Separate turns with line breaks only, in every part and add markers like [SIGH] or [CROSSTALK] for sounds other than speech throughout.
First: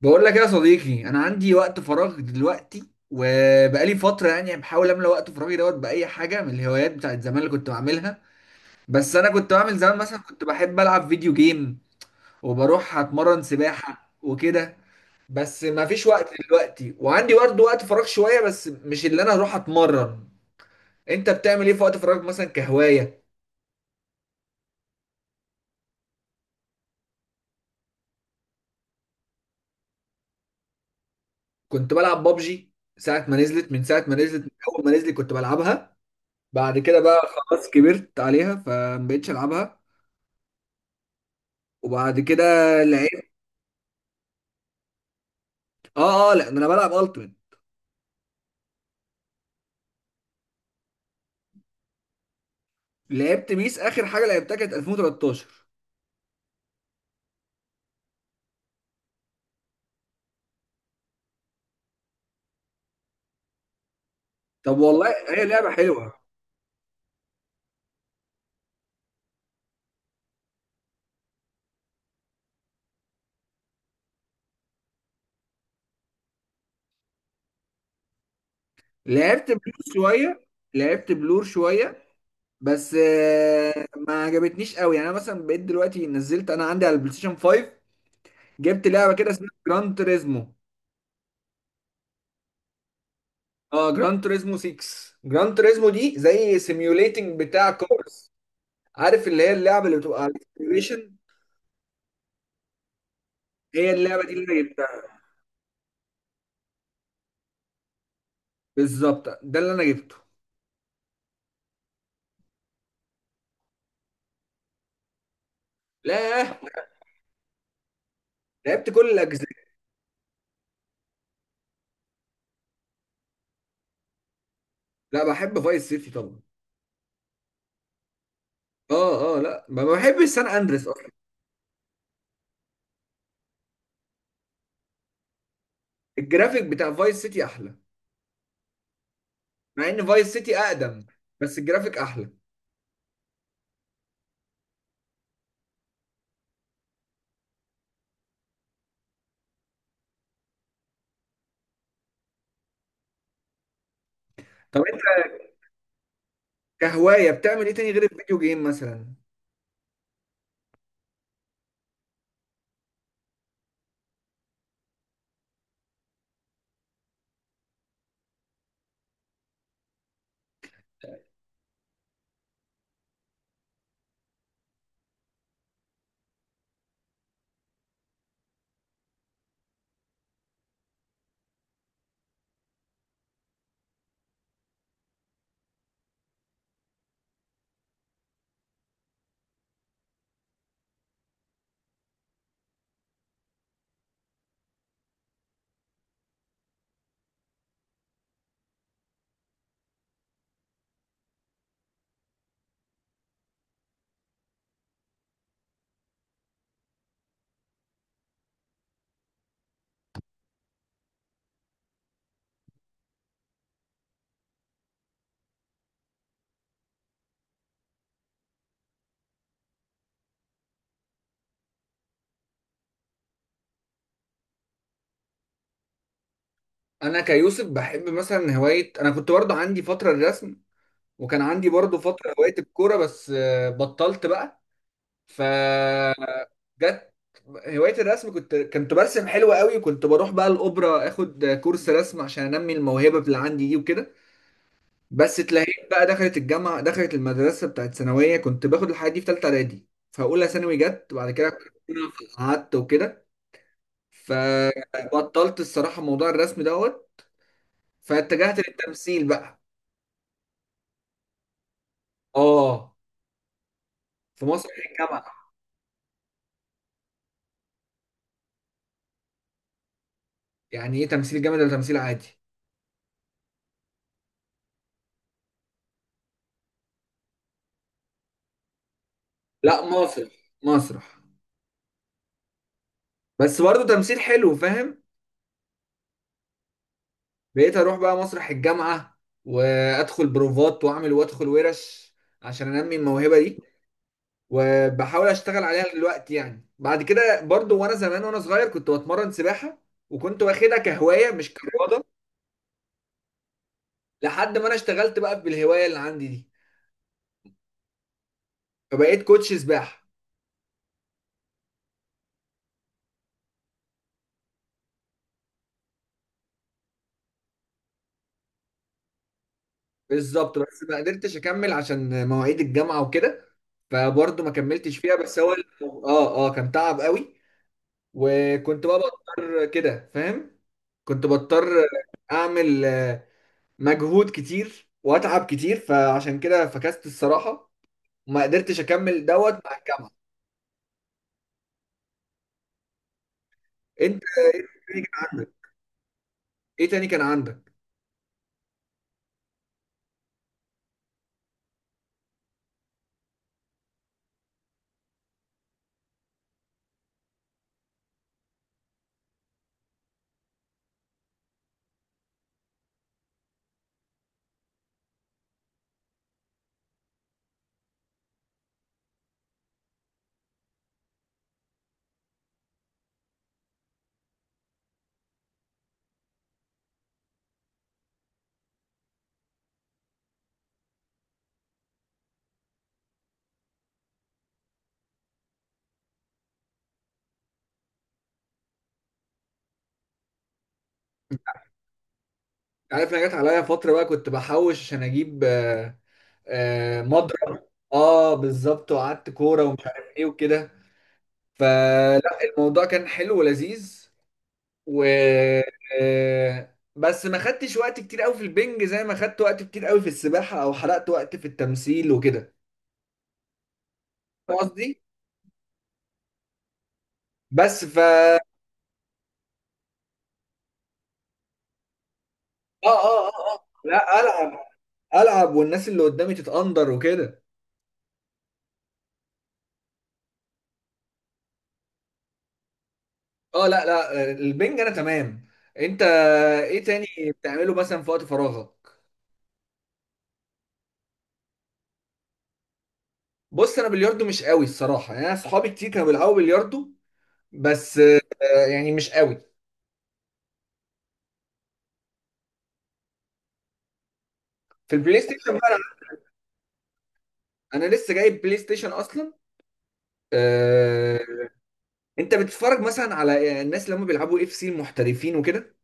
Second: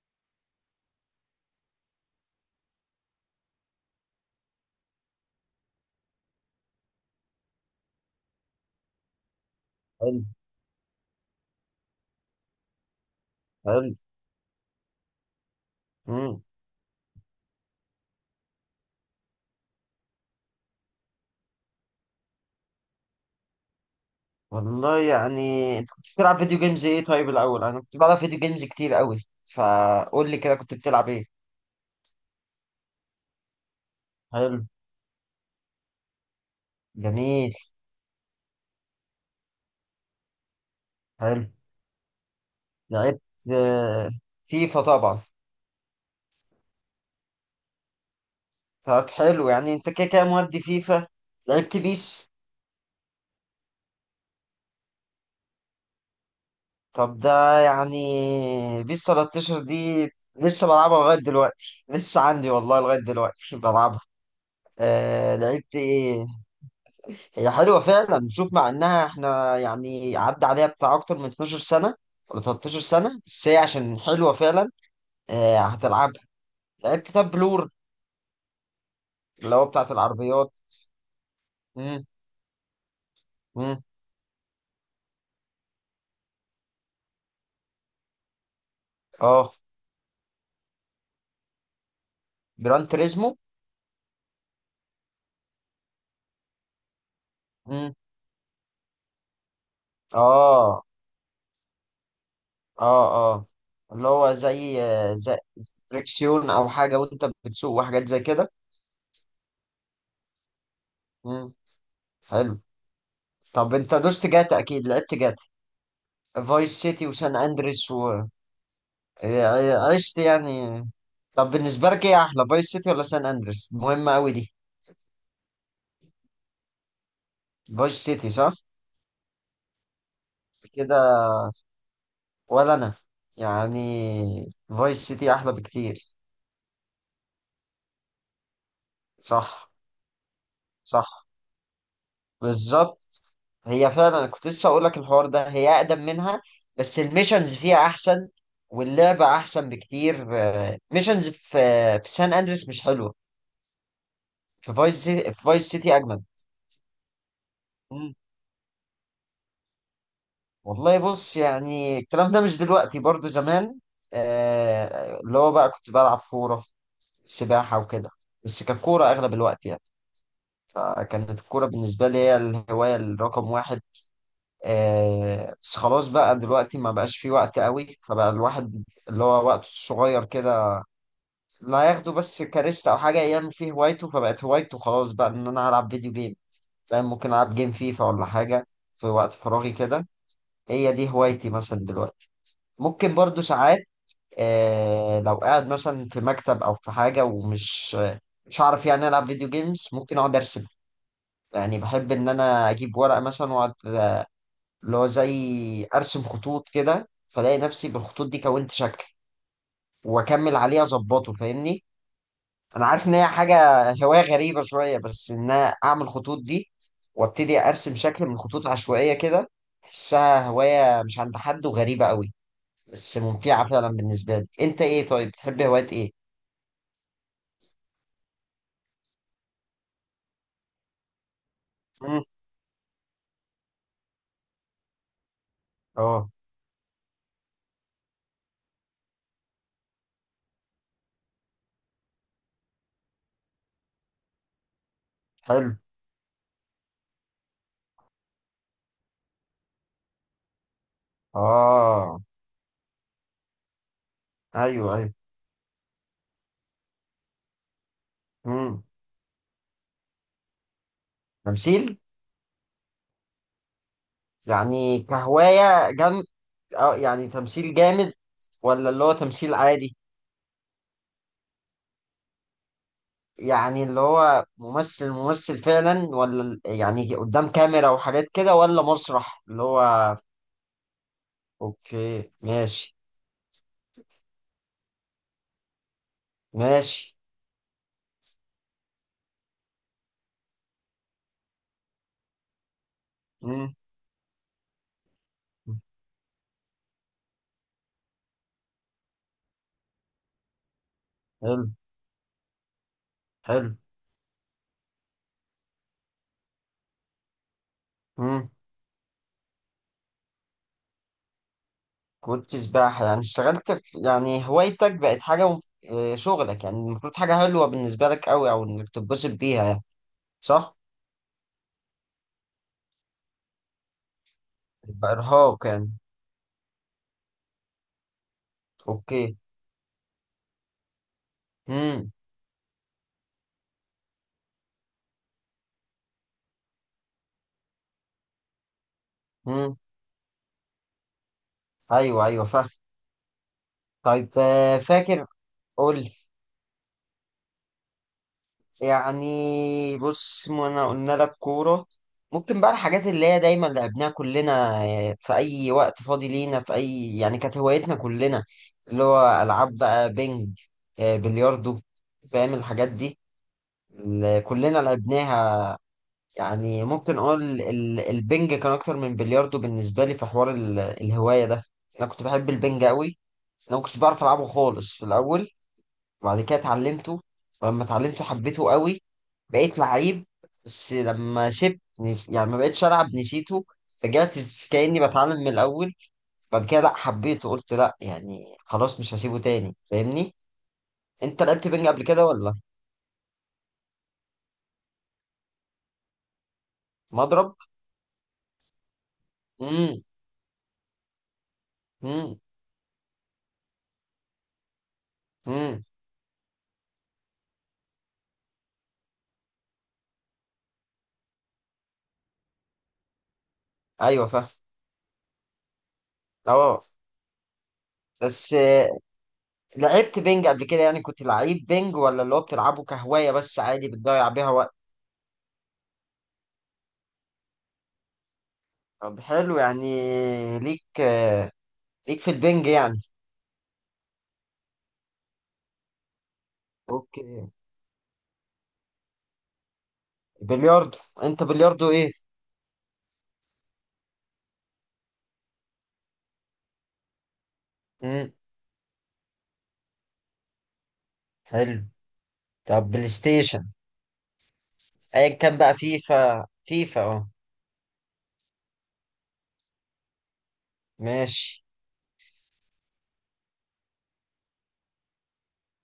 بقول لك يا صديقي، انا عندي وقت فراغ دلوقتي وبقالي فتره. يعني بحاول املى وقت فراغي دوت باي حاجه من الهوايات بتاعت زمان اللي كنت بعملها. بس انا كنت بعمل زمان، مثلا
حلو.
كنت بحب العب فيديو جيم وبروح اتمرن
حلو.
سباحه وكده. بس ما فيش وقت
امم
دلوقتي، وعندي برضه وقت فراغ شويه بس مش اللي انا اروح اتمرن. انت بتعمل ايه في وقت فراغك مثلا كهوايه؟
والله يعني انت كنت بتلعب فيديو جيمز ايه؟ طيب الاول انا كنت بلعب فيديو جيمز كتير قوي، فقول لي كده كنت بتلعب ايه؟
كنت بلعب بابجي. ساعه ما نزلت من ساعه ما نزلت من
حلو.
اول ما نزلت كنت بلعبها. بعد كده بقى
جميل.
خلاص كبرت عليها فمبقتش العبها.
حلو.
وبعد كده
لعبت
لعبت.
آه، فيفا طبعا.
اه لا، ده انا بلعب التيمت.
طب حلو، يعني انت كده كده مودي فيفا. لعبت بيس.
لعبت بيس، اخر حاجه لعبتها كانت 2013.
طب ده يعني بيس 13 دي لسه بلعبها لغاية دلوقتي، لسه عندي والله لغاية دلوقتي بلعبها.
طب والله
آه،
هي لعبه
لعبت
حلوه.
ايه؟ هي حلوة فعلا، نشوف مع انها احنا يعني عدى عليها بتاع اكتر من 12 سنة ولا 13 سنة، بس هي عشان حلوة فعلا. آه، هتلعبها. لعبت كتاب بلور،
لعبت
اللي هو
بلور
بتاعت
شويه.
العربيات.
لعبت بلور شويه.
امم.
بس
امم
ما عجبتنيش قوي. يعني انا مثلا بقيت دلوقتي، نزلت انا عندي على البلاي ستيشن 5، جبت لعبه كده اسمها
اه
جران تريزمو.
جران تريزمو.
اه، جران تريزمو 6. جران تريزمو دي زي سيميوليتنج بتاع
امم.
كورس، عارف اللي هي اللعبه اللي بتبقى على
اه،
السيميوليشن.
اه، اه،
هي
اللي
اللعبه دي
هو
اللي انا
زي آه،
جبتها.
زي تريكسيون او حاجة، وانت بتسوق وحاجات زي كده.
بالظبط ده اللي انا جبته.
امم. حلو. طب انت دوست جاتا؟ اكيد لعبت جاتا،
لا،
فايس سيتي وسان اندريس و...
لعبت كل الاجزاء.
عشت يعني. طب بالنسبة لك ايه احلى، فايس سيتي ولا سان اندريس؟ مهمة قوي دي.
لا، بحب فايس سيتي طبعا.
فايس سيتي صح.
اه لا، ما بحبش سان اندريس اصلا.
كده. ولا انا يعني فايس سيتي احلى بكتير.
الجرافيك بتاع فايس سيتي احلى،
صح.
مع ان فايس سيتي اقدم
صح.
بس الجرافيك احلى.
بالظبط. هي فعلا أنا كنت لسه اقول لك الحوار ده، هي اقدم منها بس الميشنز فيها احسن، واللعبة احسن بكتير. ميشنز في سان اندريس مش حلوة،
طب انت
في فايس سيتي اجمد.
كهوايه بتعمل ايه تاني غير الفيديو جيم مثلا؟
والله بص، يعني الكلام ده مش دلوقتي برضو، زمان. اللي هو بقى كنت بلعب كورة، سباحة وكده، بس كانت كورة أغلب الوقت يعني. فكانت الكورة بالنسبة لي هي الهواية الرقم واحد. بس خلاص بقى دلوقتي ما بقاش في وقت قوي، فبقى الواحد اللي هو وقته الصغير كده، لا هياخده بس كاريستا أو حاجة يعمل فيه هوايته. فبقت هوايته خلاص بقى إن أنا هلعب فيديو جيم، فاهم؟ ممكن ألعب جيم فيفا ولا حاجة في وقت فراغي كده. هي دي هوايتي مثلا دلوقتي. ممكن برضو ساعات، لو قاعد مثلا في مكتب او في حاجه، ومش مش هعرف يعني العب فيديو جيمز، ممكن اقعد ارسم. يعني بحب ان انا اجيب ورقه مثلا واقعد، اللي هو زي ارسم خطوط كده، فلاقي نفسي بالخطوط دي كونت شكل، واكمل عليه اظبطه، فاهمني؟ انا عارف ان هي حاجه [LAUGHS] هوايه غريبه شويه، بس ان انا اعمل خطوط دي وابتدي ارسم شكل من خطوط عشوائيه كده، احسها هوايه مش عند حد وغريبه قوي، بس ممتعه فعلا بالنسبه لي. انت ايه طيب؟ بتحب هوايات ايه؟
انا كيوسف، بحب مثلا هوايه. انا كنت برضه عندي فتره الرسم، وكان عندي برضه
مم.
فتره هوايه الكوره. بس بطلت بقى. فجت
اه.
هوايه الرسم، كنت برسم حلو قوي، وكنت بروح بقى الاوبرا اخد كورس رسم عشان انمي الموهبه اللي عندي دي وكده. بس
حلو.
تلاقيك بقى دخلت الجامعه، دخلت المدرسه بتاعت ثانويه. كنت باخد الحاجات دي في ثالثه اعدادي، فاولى ثانوي جت وبعد كده
اه،
قعدت وكده.
ايوه، ايوه.
فبطلت الصراحه موضوع الرسم دوت. فاتجهت
امم
للتمثيل بقى.
تمثيل.
اه، في مسرح
يعني
الجامعه.
كهواية جن؟ اه، يعني تمثيل جامد ولا اللي هو تمثيل عادي؟
يعني ايه تمثيل جامد ولا تمثيل عادي؟
يعني اللي هو ممثل ممثل فعلا، ولا يعني قدام كاميرا وحاجات كده، ولا مسرح اللي هو؟
لا مسرح، مسرح.
اوكي، ماشي.
بس برضه تمثيل حلو، فاهم.
ماشي.
بقيت اروح بقى مسرح الجامعه وادخل بروفات واعمل وادخل ورش عشان انمي الموهبه دي.
امم.
وبحاول اشتغل عليها دلوقتي. يعني بعد كده برضو، وانا زمان وانا صغير كنت بتمرن سباحة، وكنت واخدها كهواية مش
حلو.
كرياضة،
حلو.
لحد ما انا اشتغلت بقى بالهواية اللي عندي دي
امم.
فبقيت كوتش سباحة.
كنت سباحة؟ يعني اشتغلت في يعني هوايتك بقت حاجة شغلك، يعني المفروض حاجة حلوة بالنسبة لك قوي، او انك تتبسط بيها يعني.
بالظبط،
صح؟
بس ما قدرتش اكمل عشان مواعيد الجامعة وكده. فبرضو ما كملتش
يبقى
فيها. بس هو
إرهاق يعني.
اه كان تعب قوي، وكنت بقى
أوكي.
بضطر كده، فاهم. كنت بضطر
مم.
اعمل مجهود كتير واتعب كتير، فعشان كده فكست الصراحة وما قدرتش اكمل دوت
مم.
مع الجامعه.
أيوه، أيوه، فاهم.
انت
طيب
ايه تاني
فاكر،
كان عندك؟
قول لي.
ايه تاني كان عندك؟
يعني بص، ما أنا قلنا لك كورة. ممكن بقى الحاجات اللي هي دايما لعبناها كلنا، في أي وقت فاضي لينا، في أي يعني، كانت هوايتنا كلنا اللي هو ألعاب بقى، بينج، بلياردو، فاهم الحاجات دي اللي كلنا لعبناها. يعني ممكن أقول البينج كان أكتر من بلياردو بالنسبة لي في حوار الهواية ده. أنا كنت بحب البنج أوي. انا ما كنتش بعرف العبه خالص في الاول، وبعد كده اتعلمته، ولما اتعلمته حبيته قوي، بقيت لعيب. بس لما سبت يعني ما بقتش العب نسيته، رجعت كاني بتعلم من الاول. بعد كده لا حبيته، قلت لا يعني خلاص مش هسيبه تاني، فاهمني؟ انت لعبت بينج قبل كده ولا؟
عارف، انا جت عليا فتره بقى كنت بحوش عشان اجيب
مضرب.
مضرب. اه بالظبط، وقعدت كوره ومش
امم.
عارف ايه وكده. فلا،
امم.
الموضوع كان حلو ولذيذ. و
امم.
بس ما خدتش وقت كتير قوي في البنج زي ما خدت وقت كتير قوي في السباحه، او حرقت وقت في التمثيل وكده،
ايوه، فاهم.
فاهم قصدي.
اه.
بس ف اه
بس لعبت بينج قبل كده؟ يعني كنت لعيب بينج، ولا اللي هو بتلعبه
اه اه
كهواية بس
آه.
عادي
لا،
بتضيع بيها
العب.
وقت؟
العب والناس اللي قدامي تتقندر وكده.
طب حلو يعني، ليك ليك في البنج يعني.
اه لا لا، البنج انا تمام. انت ايه تاني
اوكي.
بتعمله مثلا في وقت فراغك؟
بلياردو. انت بلياردو ايه؟
بص انا بلياردو مش قوي الصراحه. يعني انا اصحابي كتير كانوا بيلعبوا بلياردو، بس
امم.
يعني مش قوي.
حلو. طب بلاي ستيشن،
في البلاي
ايا
ستيشن
كان بقى،
بقى،
فيفا، فيفا، اه.
انا لسه جايب بلاي ستيشن اصلا. آه،
ماشي.
انت بتتفرج مثلا على الناس اللي هم بيلعبوا اف سي المحترفين وكده؟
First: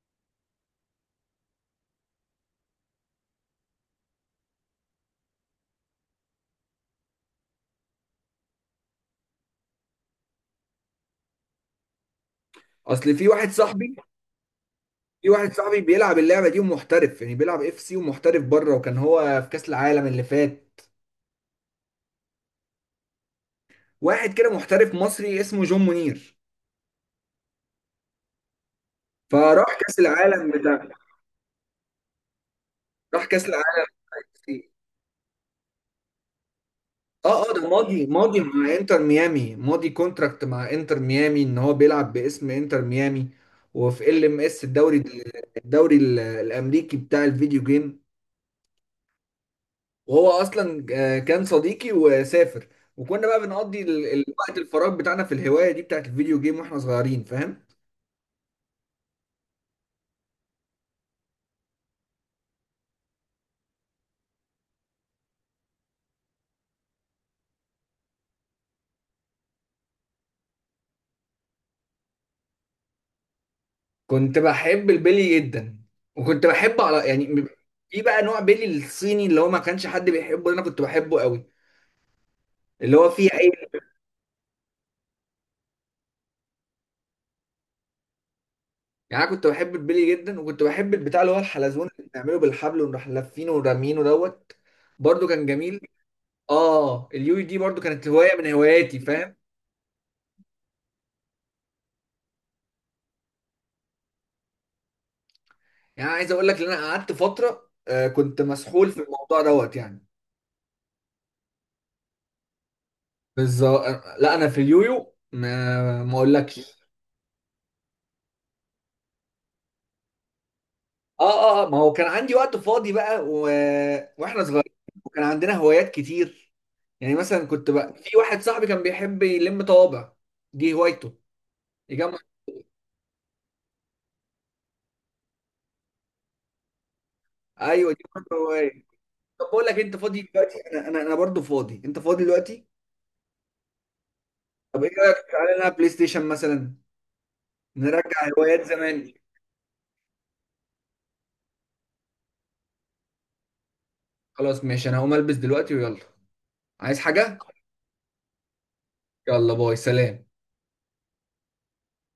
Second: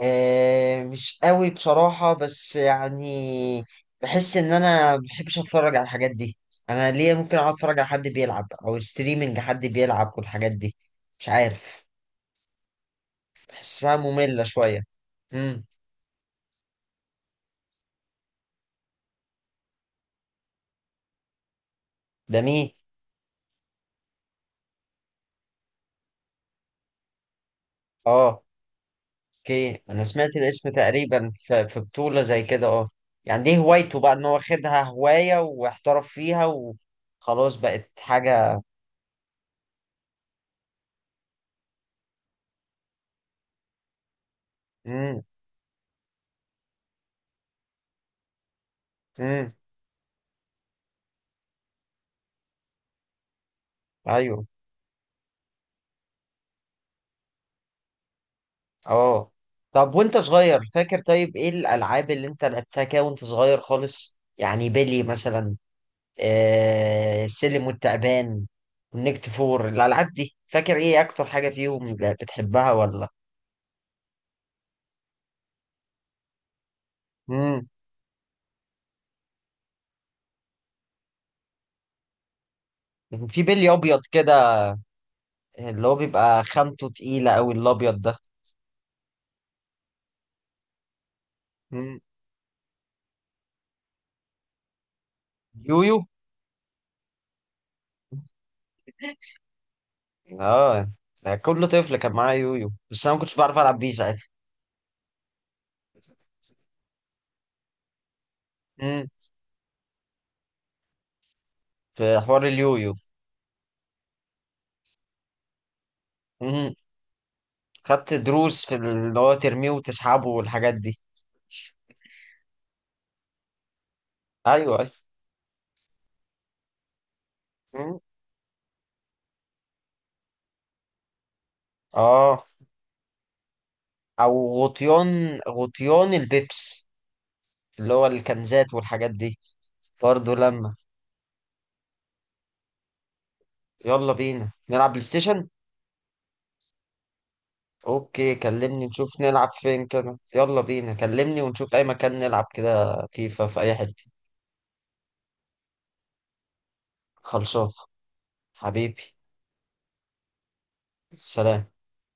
آه مش قوي بصراحة، بس يعني بحس ان انا بحبش اتفرج على الحاجات دي. انا ليه ممكن اقعد اتفرج على حد بيلعب او ستريمنج حد بيلعب والحاجات دي؟ مش عارف،
اصل في واحد صاحبي
بحسها مملة شوية.
في واحد
امم.
صاحبي بيلعب اللعبه دي ومحترف، يعني بيلعب اف سي ومحترف بره، وكان هو في كاس العالم اللي فات.
ده مين؟
واحد كده محترف مصري اسمه جون منير،
اه.
فراح
اوكي،
كاس
انا سمعت
العالم
الاسم
بتاع،
تقريبا في بطولة زي كده، اه.
راح
يعني
كاس
دي
العالم.
هوايته بقى، ان هو
كتير.
خدها هواية واحترف فيها
اه
وخلاص
ده
بقت
ماضي، ماضي
حاجة.
مع انتر ميامي، ماضي كونتراكت مع انتر ميامي، ان هو بيلعب باسم انتر ميامي، وفي ال ام اس الدوري،
امم.
الامريكي بتاع الفيديو جيم.
امم.
وهو اصلا كان صديقي وسافر، وكنا بقى بنقضي
ايوه.
الوقت الفراغ بتاعنا في الهواية دي بتاعت الفيديو جيم واحنا صغيرين، فاهم.
اه. طب وانت صغير فاكر؟ طيب ايه الالعاب اللي انت لعبتها كده وانت صغير خالص يعني، بيلي مثلا، السلم والتعبان، ونكت فور، الالعاب دي فاكر ايه اكتر حاجة فيهم بتحبها ولا؟
كنت بحب البيلي جدا، وكنت بحب على يعني،
امم.
في بقى نوع بيلي الصيني اللي هو ما كانش حد بيحبه، انا كنت بحبه قوي، اللي هو فيه
في
عين.
بيلي ابيض كده، اللي هو بيبقى خامته تقيلة أوي الأبيض ده.
يعني انا كنت بحب البلي جدا، وكنت بحب البتاع اللي هو الحلزون
مم.
اللي بنعمله بالحبل ونروح لافينه ورامينه دوت، برضو كان جميل.
يويو.
اه، اليوي دي برضو كانت هوايه من هواياتي، فاهم.
اه، كل طفل كان معاه يويو، بس انا ما كنتش بعرف العب بيه ساعتها.
يعني عايز اقول لك ان انا قعدت فتره آه كنت مسحول في
مم.
الموضوع دوت. يعني
في حوار اليويو.
بالظبط. لا انا في اليويو، ما
مم.
اقولكش.
خدت دروس في اللي هو ترميه وتسحبه والحاجات دي.
اه ما هو كان عندي وقت فاضي بقى واحنا صغيرين،
ايوه، ايوه.
وكان عندنا هوايات كتير. يعني مثلا كنت بقى،
مم.
في واحد صاحبي كان بيحب يلم طوابع، دي هوايته، يجمع.
اه. او غطيان، غطيان البيبس،
ايوه
اللي
دي
هو
برضه
الكنزات
هوايه.
والحاجات دي.
طب بقول لك انت فاضي
برضه
دلوقتي؟
لما،
انا انا برضه فاضي. انت فاضي دلوقتي؟
يلا بينا
طب ايه
نلعب بلاي
رايك
ستيشن.
تعالى نلعب بلاي ستيشن مثلا، نرجع
اوكي،
هوايات
كلمني
زمان.
نشوف نلعب فين كده، يلا بينا، كلمني ونشوف اي مكان نلعب كده فيفا في اي حته.
خلاص ماشي، انا هقوم البس دلوقتي ويلا. عايز حاجه؟
خلصان حبيبي.
يلا، باي، سلام.
سلام.